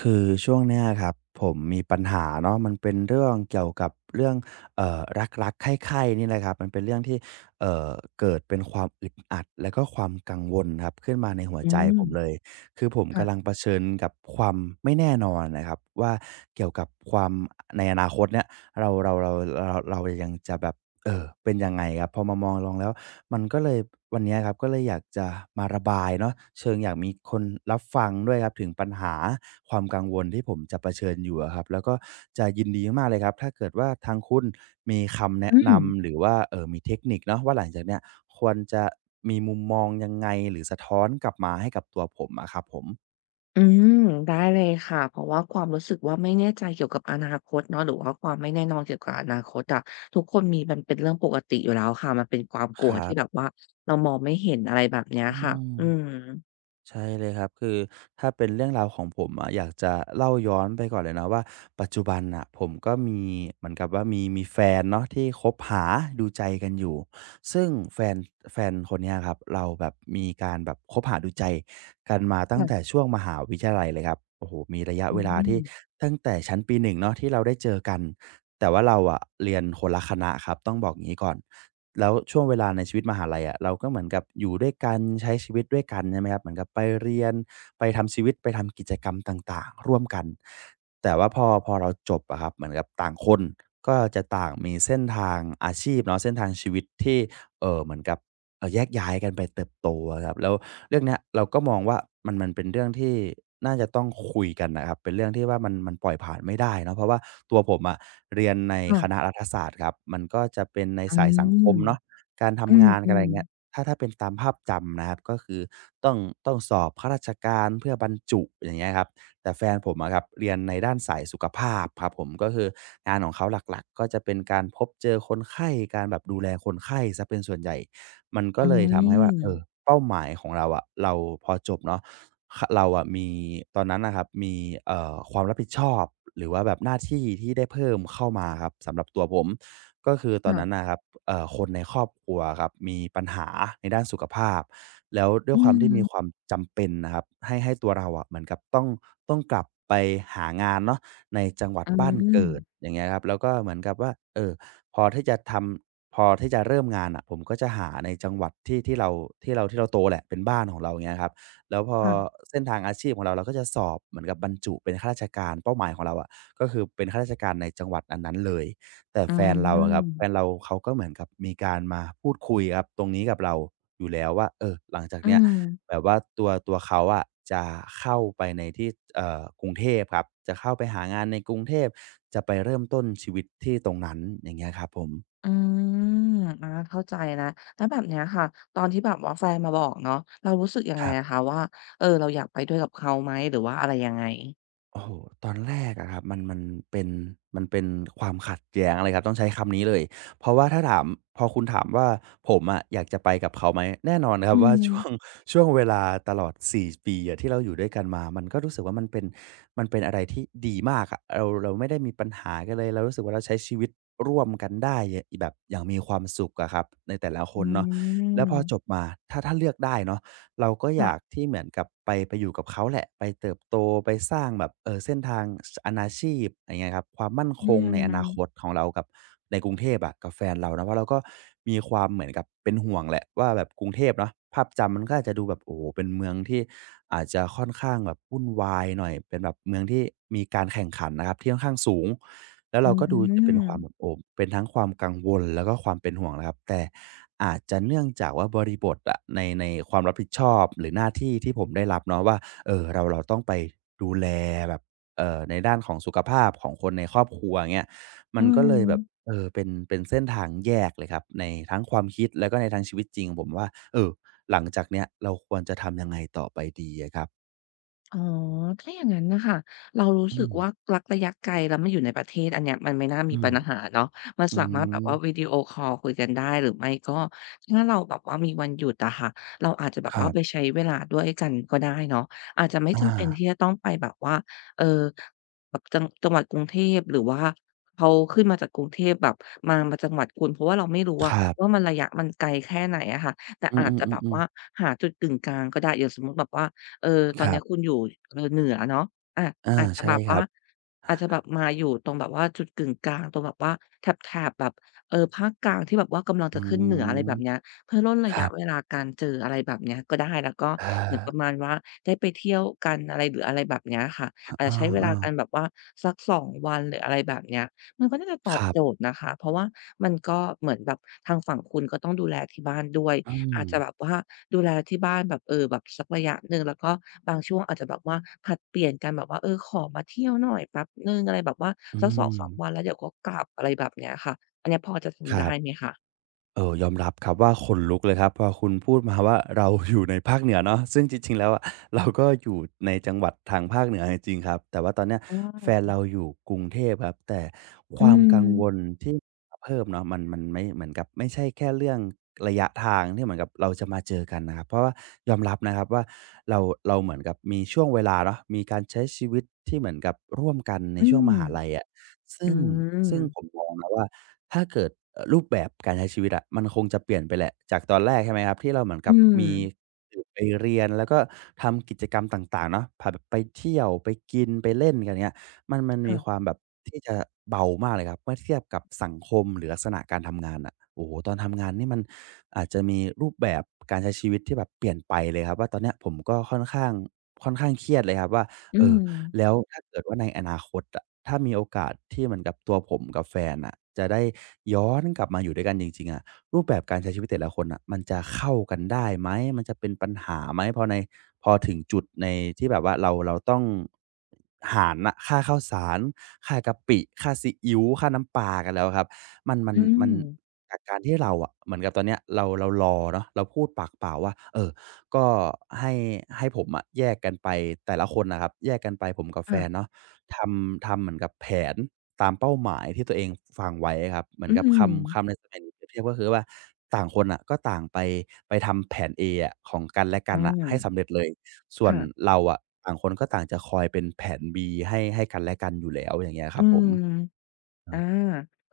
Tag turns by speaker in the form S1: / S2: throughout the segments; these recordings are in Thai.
S1: คือช่วงเนี้ยครับผมมีปัญหาเนาะมันเป็นเรื่องเกี่ยวกับเรื่องเอ่อรักๆใคร่ๆนี่แหละครับมันเป็นเรื่องที่เอ่อเกิดเป็นความอึดอัดแล้วก็ความกังวลครับขึ้นมาในหัว
S2: อื
S1: ใจผม
S2: ม
S1: เลยคือผม
S2: ค่ะ
S1: กำลังเผชิญกับความไม่แน่นอนนะครับว่าเกี่ยวกับความในอนาคตเนี่ยเราเรายังจะแบบ เออเป็นยังไงครับพอมามองลองแล้วมันก็เลยวันเนี้ยครับก็เลยอยากจะมาระบายเนาะเชิงอยากมีคนรับฟังด้วยครับถึงปัญหาความกังวลที่ผมจะเผชิญอยู่อะครับแล้วก็จะยินดีมากเลยครับถ้าเกิดว่าทางคุณมีคำแนะ
S2: อืม
S1: นำหรือว่ามีเทคนิคเนาะว่าหลังจากเนี้ยควรจะมีมุมมองยังไงหรือสะท้อนกลับมาให้กับตัวผมอะครับผม
S2: อืมได้เลยค่ะเพราะว่าความรู้สึกว่าไม่แน่ใจเกี่ยวกับอนาคตเนาะหรือว่าความไม่แน่นอนเกี่ยวกับอนาคตอะทุกคนมีมันเป็นเรื่องปกติอยู่แล้วค่ะมันเป็นความก
S1: ค
S2: ลัว
S1: รั
S2: ที่แบบ
S1: บ
S2: ว่าเรามองไม่เห็นอะไรแบบเนี้ย
S1: อื
S2: ค่ะ
S1: ม
S2: อืม
S1: ใช่เลยครับคือถ้าเป็นเรื่องราวของผมอะอยากจะเล่าย้อนไปก่อนเลยเนาะว่าปัจจุบันอะผมก็มีเหมือนกับว่ามีแฟนเนาะที่คบหาดูใจกันอยู่ ซึ่งแฟนคนเนี้ยครับเราแบบมีการแบบคบหาดูใจกันมาตั้ง
S2: ค่ะ
S1: แต่ช่วงมหาวิทยาลัยเลยครับโอ้โฮมีระยะ
S2: อื
S1: เวลาที่
S2: ม
S1: ตั้งแต่ชั้นปี1เนาะที่เราได้เจอกันแต่ว่าเราอะเรียนคนละคณะครับต้องบอกงี้ก่อนแล้วช่วงเวลาในชีวิตมหาลัยอะเราก็เหมือนกับอยู่ด้วยกันใช้ชีวิตด้วยกันใช่ไหมครับเหมือนกับไปเรียนไปทำชีวิตไปทำกิจกรรมต่างๆร่วมกันแต่ว่าพอเราจบอะครับเหมือนกับต่างคนก็จะต่างมีเส้นทางอาชีพเนาะเส้นทางชีวิตที่ เหมือนกับแยกย้ายกันไปเติบโตอะครับแล้วเรื่องเนี้ยเราก็มองว่ามันเป็นเรื่องที่น่าจะต้องคุยกันนะครับเป็นเรื่องที่ว่ามันปล่อยผ่านไม่ได้เนาะเพราะว่าตัวผมอะเรียนใน
S2: ค่ะ
S1: คณะรัฐศาสตร์ครับมันก็จะเป็นใน
S2: อื
S1: สายสังคม
S2: ม
S1: เนาะการ
S2: อื
S1: ทำงานกนอะไร
S2: ม
S1: เงี้ยถ้าเป็นตามภาพจำนะครับก็คือต้องต้องสอบข้าราชการเพื่อบรรจุอย่างเงี้ยครับ แต่แฟนผมอะครับเรียนในด้านสายสุขภาพครับผมก็คืองานของเขาหลักๆก็จะเป็นการพบเจอคนไข้การแบบดูแลคนไข้เสียเป็นส่วนใหญ่ มันก็
S2: อื
S1: เลยทำให้ว่าเออ
S2: ม
S1: เป้าหมายของเราอะเราพอจบเนาะขเราอะมีตอนนั้นน่ะครับมีความรับผิดชอบหรือว่าแบบหน้าที่ที่ได้เพิ่มเข้ามาครับสำหรับตัวผม ก็คือต
S2: อืม
S1: อนนั้น
S2: ค่ะ
S1: นะครับคนในครอบครัวครับมีปัญหาในด้านสุขภาพ แล้วด้วย
S2: อื
S1: ความที่มี
S2: ม
S1: ความจำเป็นนะครับให้ตัวเราอะเหมือนกับต้องกลับไปหางานเนาะในจังหวัด
S2: อื
S1: บ้าน
S2: ม
S1: เกิดอย่างเงี้ยครับแล้วก็เหมือนกับว่าเออพอที่จะทำพอที่จะเริ่มงานน่ะผมก็จะหาในจังหวัดที่เราที่เราโตแหละเป็นบ้านของเราอย่างเงี้ยครับแล้วพอ
S2: ค่ะ
S1: เส้นทางอาชีพของเราก็จะสอบเหมือนกับบรรจุเป็นข้าราชการเป้าหมายของเราอะะก็คือเป็นข้าราชการในจังหวัดอันนั้นเลย แต่
S2: อื
S1: แฟนเราอะครับแฟน
S2: ม
S1: เราเขาก็เหมือนกับมีการมาพูดคุยครับตรงนี้กับเราอยู่แล้วว่าเออหลังจาก
S2: อื
S1: เนี้ยแบ
S2: ม
S1: บว่าตัวเขาอะจะเข้าไปในที่กรุงเทพครับจะเข้าไปหางานในกรุงเทพจะไปเริ่มต้นชีวิตที่ตรงนั้นอย่างเงี้ยครับผม
S2: อืมอาเข้าใจแล้วแล้วแบบเนี้ยค่ะตอนที่แบบว่าแฟนมาบอกเนาะเรารู้สึกยัง
S1: ค
S2: ไง
S1: รั
S2: อะ
S1: บ
S2: คะว่าเออเราอยากไปด้วยกับเขาไหมหรือว่าอะไรยังไง
S1: โอ้โฮตอนแรกอะครับมันเป็นมันเป็นความขัดแย้งเลยครับต้องใช้คำนี้เลยเพราะว่าถ้าถามพอคุณถามว่าผมอะอยากจะไปกับเขาไหมแน่นอนครั
S2: อื
S1: บว่าช่วง
S2: ม
S1: ช่วงเวลาตลอด4 ปีอะที่เราอยู่ด้วยกันมามันก็รู้สึกว่ามันเป็นอะไรที่ดีมากอะเราเราไม่ได้มีปัญหากันเลยเรารู้สึกว่าเราใช้ชีวิตร่วมกันได้ยแบบอย่างมีความสุขอะครับในแต่ละค
S2: อื
S1: นเนาะแล้ว
S2: ม
S1: พอจบมาถ้าเลือกได้เนาะ เราก็อยาก
S2: ค่ะ
S1: ที่เหมือนกับไปอยู่กับเขาแหละไปเติบโตไปสร้างแบบเส้นทางอาณาชีพอะไรเงี้ยครับความมั่นค
S2: อื
S1: งในอนาคต
S2: ม
S1: ของเรากับในกรุงเทพอะกับแฟนเรานะเพราะเราก็มีความเหมือนกับเป็นห่วงแหละว่าแบบกรุงเทพเนาะภาพจำมันก็อาจจะดูแบบโอ้โหเป็นเมืองที่อาจจะค่อนข้างแบบวุ่นวายหน่อยเป็นแบบเมืองที่มีการแข่งขันนะครับที่ค่อนข้างสูงแล้ว
S2: อื
S1: เราก็ดูจะเป็นความแบบ
S2: ม
S1: โอมเป็นทั้งความกังวลแล้วก็ความเป็นห่วงนะครับแต่ อาจจะเนื่องจากว่าบริบทอะในความรับผิดชอบหรือหน้าที่ที่ผมได้รับเนาะว่าเราต้องไปดูแลแบบในด้านของสุขภาพของคนในครอบครัวงเงี้ยมั
S2: อื
S1: นก็เลยแบบ
S2: ม
S1: เป็นเส้นทางแยกเลยครับในทั้งความคิดแล้วก็ในทั้งชีวิตจริงผมว่าเออหลังจากเนี้ยเราควรจะทำยังไงต่อไปดีอะครับ
S2: อ๋อถ้าอย่างนั้นน่ะค่ะเรารู้
S1: อื
S2: สึก
S1: ม
S2: ว่ารักระยะไกลแล้วมันอยู่ในประเทศอันเนี้ยมันไม่น่า
S1: อื
S2: มี
S1: ม
S2: ปัญหาเนาะมัน
S1: อื
S2: สามารถแบบว่าวิ
S1: ม
S2: ดีโอคอลคุยกันได้หรือไม่ก็ถ้าเราแบบว่ามีวันหยุดอะค่ะเราอาจจะแบ
S1: ค
S2: บ
S1: รั
S2: ว่าไป
S1: บ
S2: ใช้เวลาด้วยกันก็ได้เนาะอาจจะไม่
S1: อา
S2: จำเป็นที่จะต้องไปแบบว่าเอ่อแบบจังจังหวัดกรุงเทพหรือว่าเขาขึ้นมาจากกรุงเทพแบบมามาจังหวัดคุณเพราะว่าเราไม่รู้
S1: ค
S2: อะ
S1: รั
S2: ว่า
S1: บ
S2: มันระยะมันไกลแค่ไหนอะค่ะแต่
S1: อื
S2: อาจจะแบบ
S1: อๆ
S2: ว่า
S1: ๆๆ
S2: หาจุดกึ่งกลางก็ได้อย่างสมมุติแบบว่า เออตอ
S1: ค
S2: น
S1: รั
S2: เนี้ยคุณ
S1: บ
S2: อยู่เออเหนือเนาะอา
S1: อา
S2: อาจจะ
S1: ใช่
S2: แบบ
S1: ครั
S2: ว่า
S1: บ
S2: อาจจะแบบมาอยู่ตรงแบบว่าจุดกึ่งกลางตรงแบบว่าแถบๆแบบเออภาคกลางที่แบบว่ากำลัง
S1: อื
S2: จะขึ้นเหนืออะไรแบบเนี้ย
S1: ม
S2: เพื่อร่นระ
S1: ครั
S2: ยะเว
S1: บ
S2: ลาการเจออะไรแบบเนี้ยก็ได้แล้วก็เหมือนป
S1: อา
S2: ระมาณว่าได้ไปเที่ยวกันอะไรหรืออะไรแบบเนี้ยค่ะอาจ
S1: อ
S2: จะใช้เวลา
S1: าๆ
S2: กันแบบว่าสัก2วันหรืออะไรแบบเนี้ยมันก็น่าจะตอ
S1: ค
S2: บ
S1: รั
S2: โจ
S1: บ
S2: ทย์นะคะเพราะว่ามันก็เหมือนแบบทางฝั่งคุณก็ต้องดูแลที่บ้านด้วย
S1: อืม
S2: อาจจะแบบว่าดูแลที่บ้านแบบเออแบบสักระยะหนึ่งแล้วก็บางช่วงอาจจะแบบว่าผลัดเปลี่ยนกันแบบว่าเออขอมาเที่ยวหน่อยแป๊บหนึ่งอะไรแบบว่า
S1: อื
S2: สัก
S1: ม
S2: 2มวันแล้วเดี๋ยวก็กลับอะไรแบบเนี้ยค่ะอันเนี้ยพอจะ
S1: ค
S2: ทำ
S1: รั
S2: ได้ไหม
S1: บ
S2: คะ
S1: ยอมรับครับว่าขนลุกเลยครับพอคุณพูดมาว่าเราอยู่ในภาคเหนือเนาะซึ่งจริงๆแล้วอะเราก็อยู่ในจังหวัดทางภาคเหนือจริงๆครับแต่ว่าตอนเนี้ย
S2: อ
S1: แฟน
S2: า
S1: เราอยู่กรุงเทพครับแต่ค
S2: อื
S1: วาม
S2: ม
S1: กังวลที่เพิ่มเนาะมันไม่เหมือนกับไม่ใช่แค่เรื่องระยะทางที่เหมือนกับเราจะมาเจอกันนะครับเพราะว่ายอมรับนะครับว่าเราเราเหมือนกับมีช่วงเวลาเนาะมีการใช้ชีวิตที่เหมือนกับร่วมกันใน
S2: อื
S1: ช่วง
S2: ม
S1: มหาลัยอะซึ่
S2: อื
S1: ง
S2: ม
S1: ซึ่งผมมองนะว่า ถ้าเกิดรูปแบบการใช้ชีวิตอะมันคงจะเปลี่ยนไปแหละจากตอนแรกใช่ไหมครับที่เราเหมือนกั
S2: อื
S1: บ
S2: ม
S1: มีตื่นไปเรียนแล้วก็ทำกิจกรรมต่างๆเนาะพาแบบไปเที่ยวไปกินไปเล่นกันเงี้ยมันมีความ
S2: ค่ะ
S1: แบบที่จะเบามากเลยครับเมื่อเทียบกับสังคมหรือลักษณะการทำงานอะโอ้โฮตอนทำงานนี่มันอาจจะมีรูปแบบการใช้ชีวิตที่แบบเปลี่ยนไปเลยครับว่าตอนเนี้ยผมก็ค่อนข้างเครียดเลยครับว่า
S2: อื
S1: เอ่
S2: ม
S1: อ แล้วถ้าเกิดว่าในอนาคตอะถ้ามีโอกาสที่เหมือนกับตัวผมกับแฟนอ่ะจะได้ย้อนกลับมาอยู่ด้วยกันจริงๆอะรูปแบบการใช้ชีวิตแต่ละคนอ่ะมันจะเข้ากันได้ไหมมันจะเป็นปัญหาไหมพอถึงจุดในที่แบบว่าเราต้องหารน่ะค่าข้าวสารค่ากะปิค่าซีอิ๊วค่าน้ำปลากันแล้วครับมันมัน
S2: อืม
S1: มันจากการที่เราอะเหมือนกับตอนเนี้ยเรารอเนาะเราพูดปากเปล่าว่าเออ ก็ให้ให้ผมอะแยกกันไปแต่ละคนนะครับแยกกันไปผมกับแฟน
S2: ค่ะ
S1: เนาะทำเหมือนกับแผนตามเป้าหมายที่ตัวเองฟังไว้ครับเหมือน
S2: อื
S1: กับ
S2: ม
S1: คำในสมัยนี้เปรียบเทียบก็คือว่าต่างคนอะก็ต่างไปทำแผน A อะของกันและกั
S2: อา
S1: นอะให้สำเร็จเลยส่วน
S2: ค่ะ
S1: เราอะต่างคนก็ต่างจะคอยเป็นแผน B ให้กันและกันอยู่แล้วอย่างเงี้ยค
S2: อื
S1: รับผม
S2: ม
S1: เอ
S2: อา
S1: อ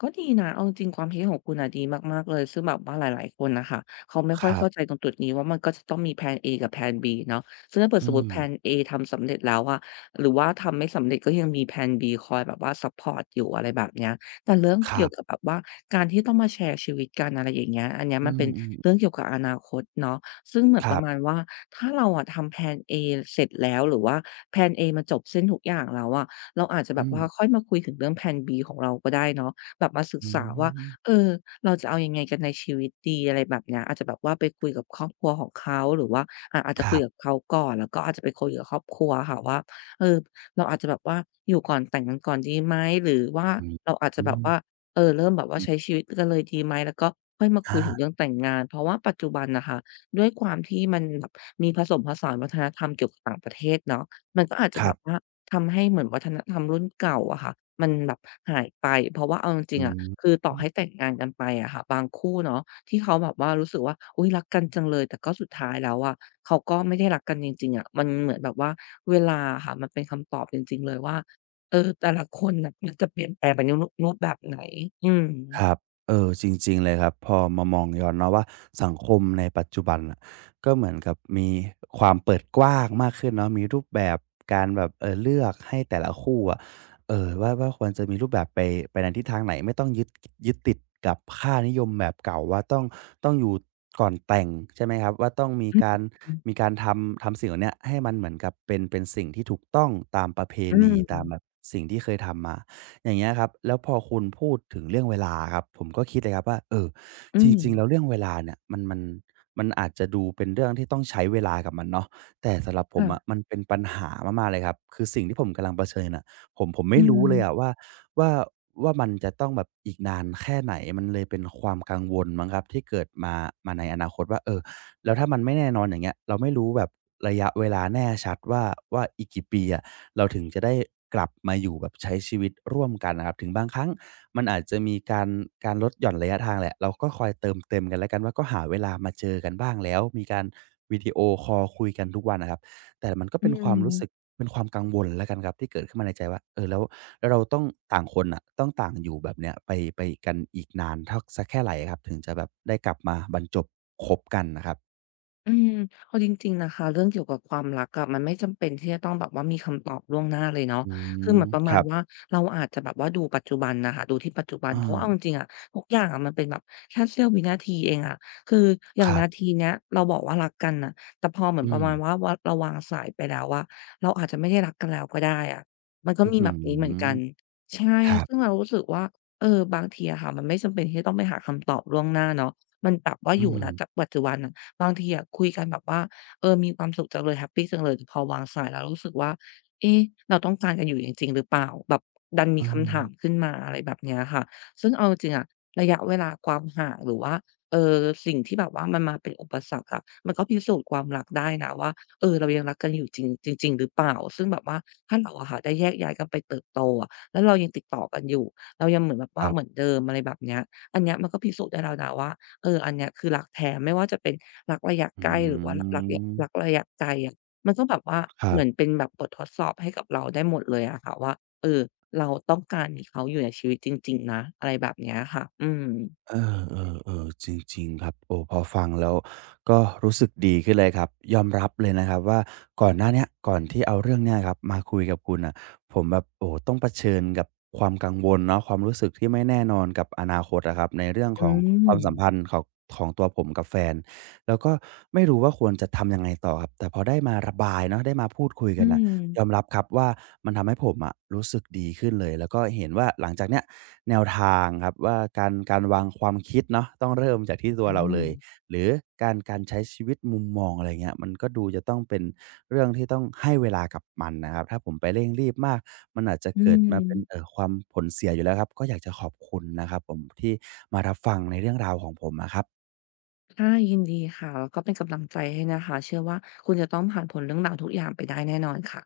S2: ก็ดีนะเอาจริงๆความคิดของคุณน่ะดีมากๆเลยซึ่งแบบว่าหลายๆคนน่ะค่ะเขาไม่
S1: ค
S2: ค่อย
S1: รับ
S2: เข้าใจตรงจุดนี้ว่ามันก็จะต้องมีแพลน A กับแพลน B เนาะซึ่งถ้าเกิด
S1: อื
S2: สมมุ
S1: ม
S2: ติแพลน A ทำสำเร็จแล้วอะหรือว่าทำไม่สำเร็จก็ยังมีแพลน B คอยแบบว่าซัปพอร์ตอยู่อะไรแบบเนี้ยแต่เรื่อง
S1: ครั
S2: เกี่ยวกับ
S1: บ
S2: แบบว่าการที่ต้องมาแชร์ชีวิตกันอะไรอย่างเงี้ยอันเนี้ย
S1: อื
S2: มันเป็นเรื่อง
S1: ม
S2: เกี่ยวกับอนาคตเนาะซึ่งเหมือ
S1: ๆ
S2: น
S1: ค
S2: ป
S1: รั
S2: ระมาณ
S1: บ
S2: ว่าถ้าเราอะทำแพลน A เสร็จแล้วหรือว่าแพลน A มันจบสิ้นทุกอย่างแล้วอะ เราอาจจะแบ
S1: อื
S2: บ
S1: ม
S2: ว่าค่อยมาคุยถึงเรื่องแพลน B ของเราก็ได้เนาะแบบมาศึก
S1: อื
S2: ษาว่า
S1: ม
S2: เออเราจะเอายังไงกันในชีวิตดีอะไรแบบเนี้ยอาจจะแบบว่าไปคุยกับครอบครัวของเขาหรือว่าอ่าอาจ
S1: ค
S2: จะคุ
S1: รั
S2: ยกับ
S1: บ
S2: เขาก่อนแล้วก็อาจจะไปคุยกับครอบครัวค่ะว่าเออเราอาจจะแบบว่าอยู่ก่อนแต่งกันก่อนดีไหมหรือว่า
S1: อืม
S2: เราอาจจะ
S1: อื
S2: แบบว่าเออเริ่มแบบว่า
S1: ม
S2: ใช้ชีวิตกันเลยดีไหมแล้วก็ค่อยมาคุยถึงเรื่
S1: อา
S2: องแต่งงานเพราะว่าปัจจุบันน่ะค่ะด้วยความที่มันแบบมีผสมผสานวัฒนธรรมเกี่ยวกับต่างประเทศเนาะมันก็อาจจะ
S1: ค
S2: แบ
S1: รั
S2: บว่า
S1: บ
S2: ทำให้เหมือนวัฒนธรรมรุ่นเก่าอะค่ะมันแบบหายไปเพราะว่าเอาจริ
S1: อื
S2: งๆอะ
S1: ม
S2: คือต่อให้แต่งงานกันไปอะค่ะบางคู่เนาะที่เขาแบบว่ารู้สึกว่าอุ๊ยรักกันจังเลยแต่ก็สุดท้ายแล้วอะเขาก็ไม่ได้รักกันจริงๆอะมันเหมือนแบบว่าเวลาอะค่ะมันเป็นคำตอบจริงๆเลยว่าเออแต่ละคนน่ะมันจะเปลี่ยนแปลงไปในรูปรูปแบบไหนอืม
S1: ครับเออจริงๆเลยครับพอมามองย้อนเนาะว่าสังคมในปัจจุบันน่ะก็เหมือนกับมีความเปิดกว้างมากขึ้นเนาะมีรูปแบบการแบบเลือกให้แต่ละคู่อะว่าควรจะมีรูปแบบไปในทิศทางไหนไม่ต้องยึดติดกับค่านิยมแบบเก่าว่าต้องอยู่ก่อนแต่งใช่ไหมครับว่าต้องมีการทำสิ่งเหล่าเนี้ยให้มันเหมือนกับเป็นสิ่งที่ถูกต้องตามประเพ
S2: อื
S1: ณีตามแบบ
S2: ม
S1: สิ่งที่เคยทำมา อย่างเงี้ยครับแล้วพอคุณพูดถึงเรื่องเวลาครับผมก็คิดเลยครับว่าจ
S2: อืม
S1: ริงๆแล้วเรื่องเวลาเนี่ยมันอาจจะดูเป็นเรื่องที่ต้องใช้เวลากับมันเนาะแต่สำหรับผมอะ
S2: ค่ะ
S1: มันเป็นปัญหามากๆเลยครับคือสิ่งที่ผมกำลังเผชิญน่ะผมไม่
S2: อื
S1: รู้
S2: ม
S1: เลยอะว่าว่ามันจะต้องแบบอีกนานแค่ไหนมันเลยเป็นความกังวลมั้งครับที่เกิดมาในอนาคตว่าแล้วถ้ามันไม่แน่นอนอย่างเงี้ยเราไม่รู้แบบระยะเวลาแน่ชัดว่าอีกกี่ปีอะเราถึงจะได้กลับมาอยู่แบบใช้ชีวิตร่วมกันนะครับถึงบางครั้งมันอาจจะมีการลดหย่อนระยะทางแหละเราก็คอยเติมเต็มกันแล้วกันว่าก็หาเวลามาเจอกันบ้างแล้วมีการวิดีโอคอลคุยกันทุกวันอะครับแต่มันก็
S2: อื
S1: เป็นความรู้สึก
S2: ม
S1: เป็นความกังวลแล้วกันครับที่เกิดขึ้นมาในใจว่าแล้วเราต้องต่างคนน่ะต้องต่างอยู่แบบเนี้ยไปกันอีกนานเท่าสักแค่ไหนอะครับถึงจะแบบได้กลับมาบรรจบคบกันน่ะครับ
S2: อืมเอาจริงๆนะคะเรื่องเกี่ยวกับความรักอะมันไม่จำเป็นที่จะต้องแบบว่ามีคำตอบล่วงหน้าเลยเนาะ
S1: อื
S2: คือเห
S1: ม
S2: มือนประ
S1: ค
S2: มาณ
S1: รับ
S2: ว่าเราอาจจะแบบว่าดูปัจจุบันนะคะดูที่ปัจจุบั
S1: เอ
S2: น
S1: อ
S2: เพราะว่าเอาจริงๆอะทุกอย่างอะมันเป็นแบบแค่เสี้ยววินาทีเองอะคืออ
S1: ค
S2: ย่าง
S1: รั
S2: นาที
S1: บ
S2: เนี้ยเราบอกว่ารักกันนะแต่พอเหมือน
S1: อื
S2: ประ
S1: ม
S2: มาณว่าวาเราวางสายไปแล้วอะเราอาจจะไม่ได้รักกันแล้วก็ได้อะมันก็
S1: อื้อ
S2: มี
S1: ฮื
S2: แบ
S1: อ
S2: บนี้เหมือนกันใช่
S1: ครับ
S2: ซึ่งเรารู้สึกว่าเออบางทีอะค่ะมันไม่จำเป็นที่จะต้องไปหาคำตอบล่วงหน้าเนาะมันแบบว่า
S1: อื
S2: อยู่
S1: ม
S2: นะจากปัจจุบันอะ บางทีอะคุยกันแบบว่าเออมีความสุขจังเลยแฮปปีจังเลยแต่พอวางสายแล้วรู้สึกว่าเอ๊ะเราต้องการกันอยู่จริงๆหรือเปล่าแบบดัน
S1: เออ
S2: มีคำถามขึ้นมาอะไรแบบเนี้ยค่ะซึ่งเอาจริงๆอะระยะเวลาความห่างหรือว่าเอ่อสิ่งที่แบบว่ามันมาเป็นอุปสรรคอะมันก็พิสูจน์ความรักได้นะว่าเออเรายังรักกันอยู่จริงจริงๆหรือเปล่าซึ่งแบบว่าถ้าเราอะค่ะได้แยกย้ายกันไปเติบโตอะแล้วเรายังติดต่อกันอยู่เรายังเหมือนแบบ
S1: ค
S2: ว่า
S1: รั
S2: เหมือ
S1: บ
S2: นเดิมอะไรแบบเนี้ยอันเนี้ยมันก็พิสูจน์ได้แล้วนะว่าเอออันเนี้ยคือรักแท้ไม่ว่าจะเป็น รักระยะ
S1: อื
S2: ใกล้หรือว่ารักระ
S1: ม
S2: รักระยะไกลอะมันก็แบบว่า
S1: ครั
S2: เหมือน
S1: บ
S2: เป็นแบบบททดสอบให้กับเราได้หมดเลยอะค่ะว่าเออเราต้องการมีเขาอยู่ในชีวิตจริงๆนะอะไรแบบเนี้ยค่ะอืม
S1: เออเออเออจริงๆครับโอ้พอฟังแล้วก็รู้สึกดีขึ้นเลยครับยอมรับเลยนะครับว่าก่อนหน้าเนี้ยก่อนที่เอาเรื่องเนี้ยครับมาคุยกับคุณน่ะผมแบบโอ้ต้องเผชิญกับความกังวลเนาะความรู้สึกที่ไม่แน่นอนกับอนาคตอะครับในเรื่องข
S2: อื
S1: องความ
S2: ม
S1: สัมพันธ์ของตัวผมกับแฟนแล้วก็ไม่รู้ว่าควรจะทำยังไงต่อครับแต่พอได้มาระบายเนาะได้มาพูดคุยกั
S2: อื
S1: นน่ะ ยอม
S2: ม
S1: รับครับว่ามันทำให้ผมอะรู้สึกดีขึ้นเลยแล้วก็เห็นว่าหลังจากเนี้ยแนวทางครับว่าการวางความคิดเนาะต้องเริ่มจากที่ตัวเราเล
S2: อา
S1: ยหรือการใช้ชีวิตมุมมองอะไรเงี้ยมันก็ดูจะต้องเป็นเรื่องที่ต้องให้เวลากับมันนะครับถ้าผมไปเร่งรีบมากมันอาจจะ
S2: อื
S1: เกิด
S2: ม
S1: มาเป็นความผลเสียอยู่แล้วครับก็อยากจะขอบคุณนะครับผมที่มารับฟังในเรื่องราวของผมอะครับ
S2: ค่ะยินดีค่ะแล้วก็เป็นกำลังใจให้นะคะเชื่อว่าคุณจะต้องผ่านพ้นเรื่องราวทุกอย่างไปได้แน่นอนค่ะ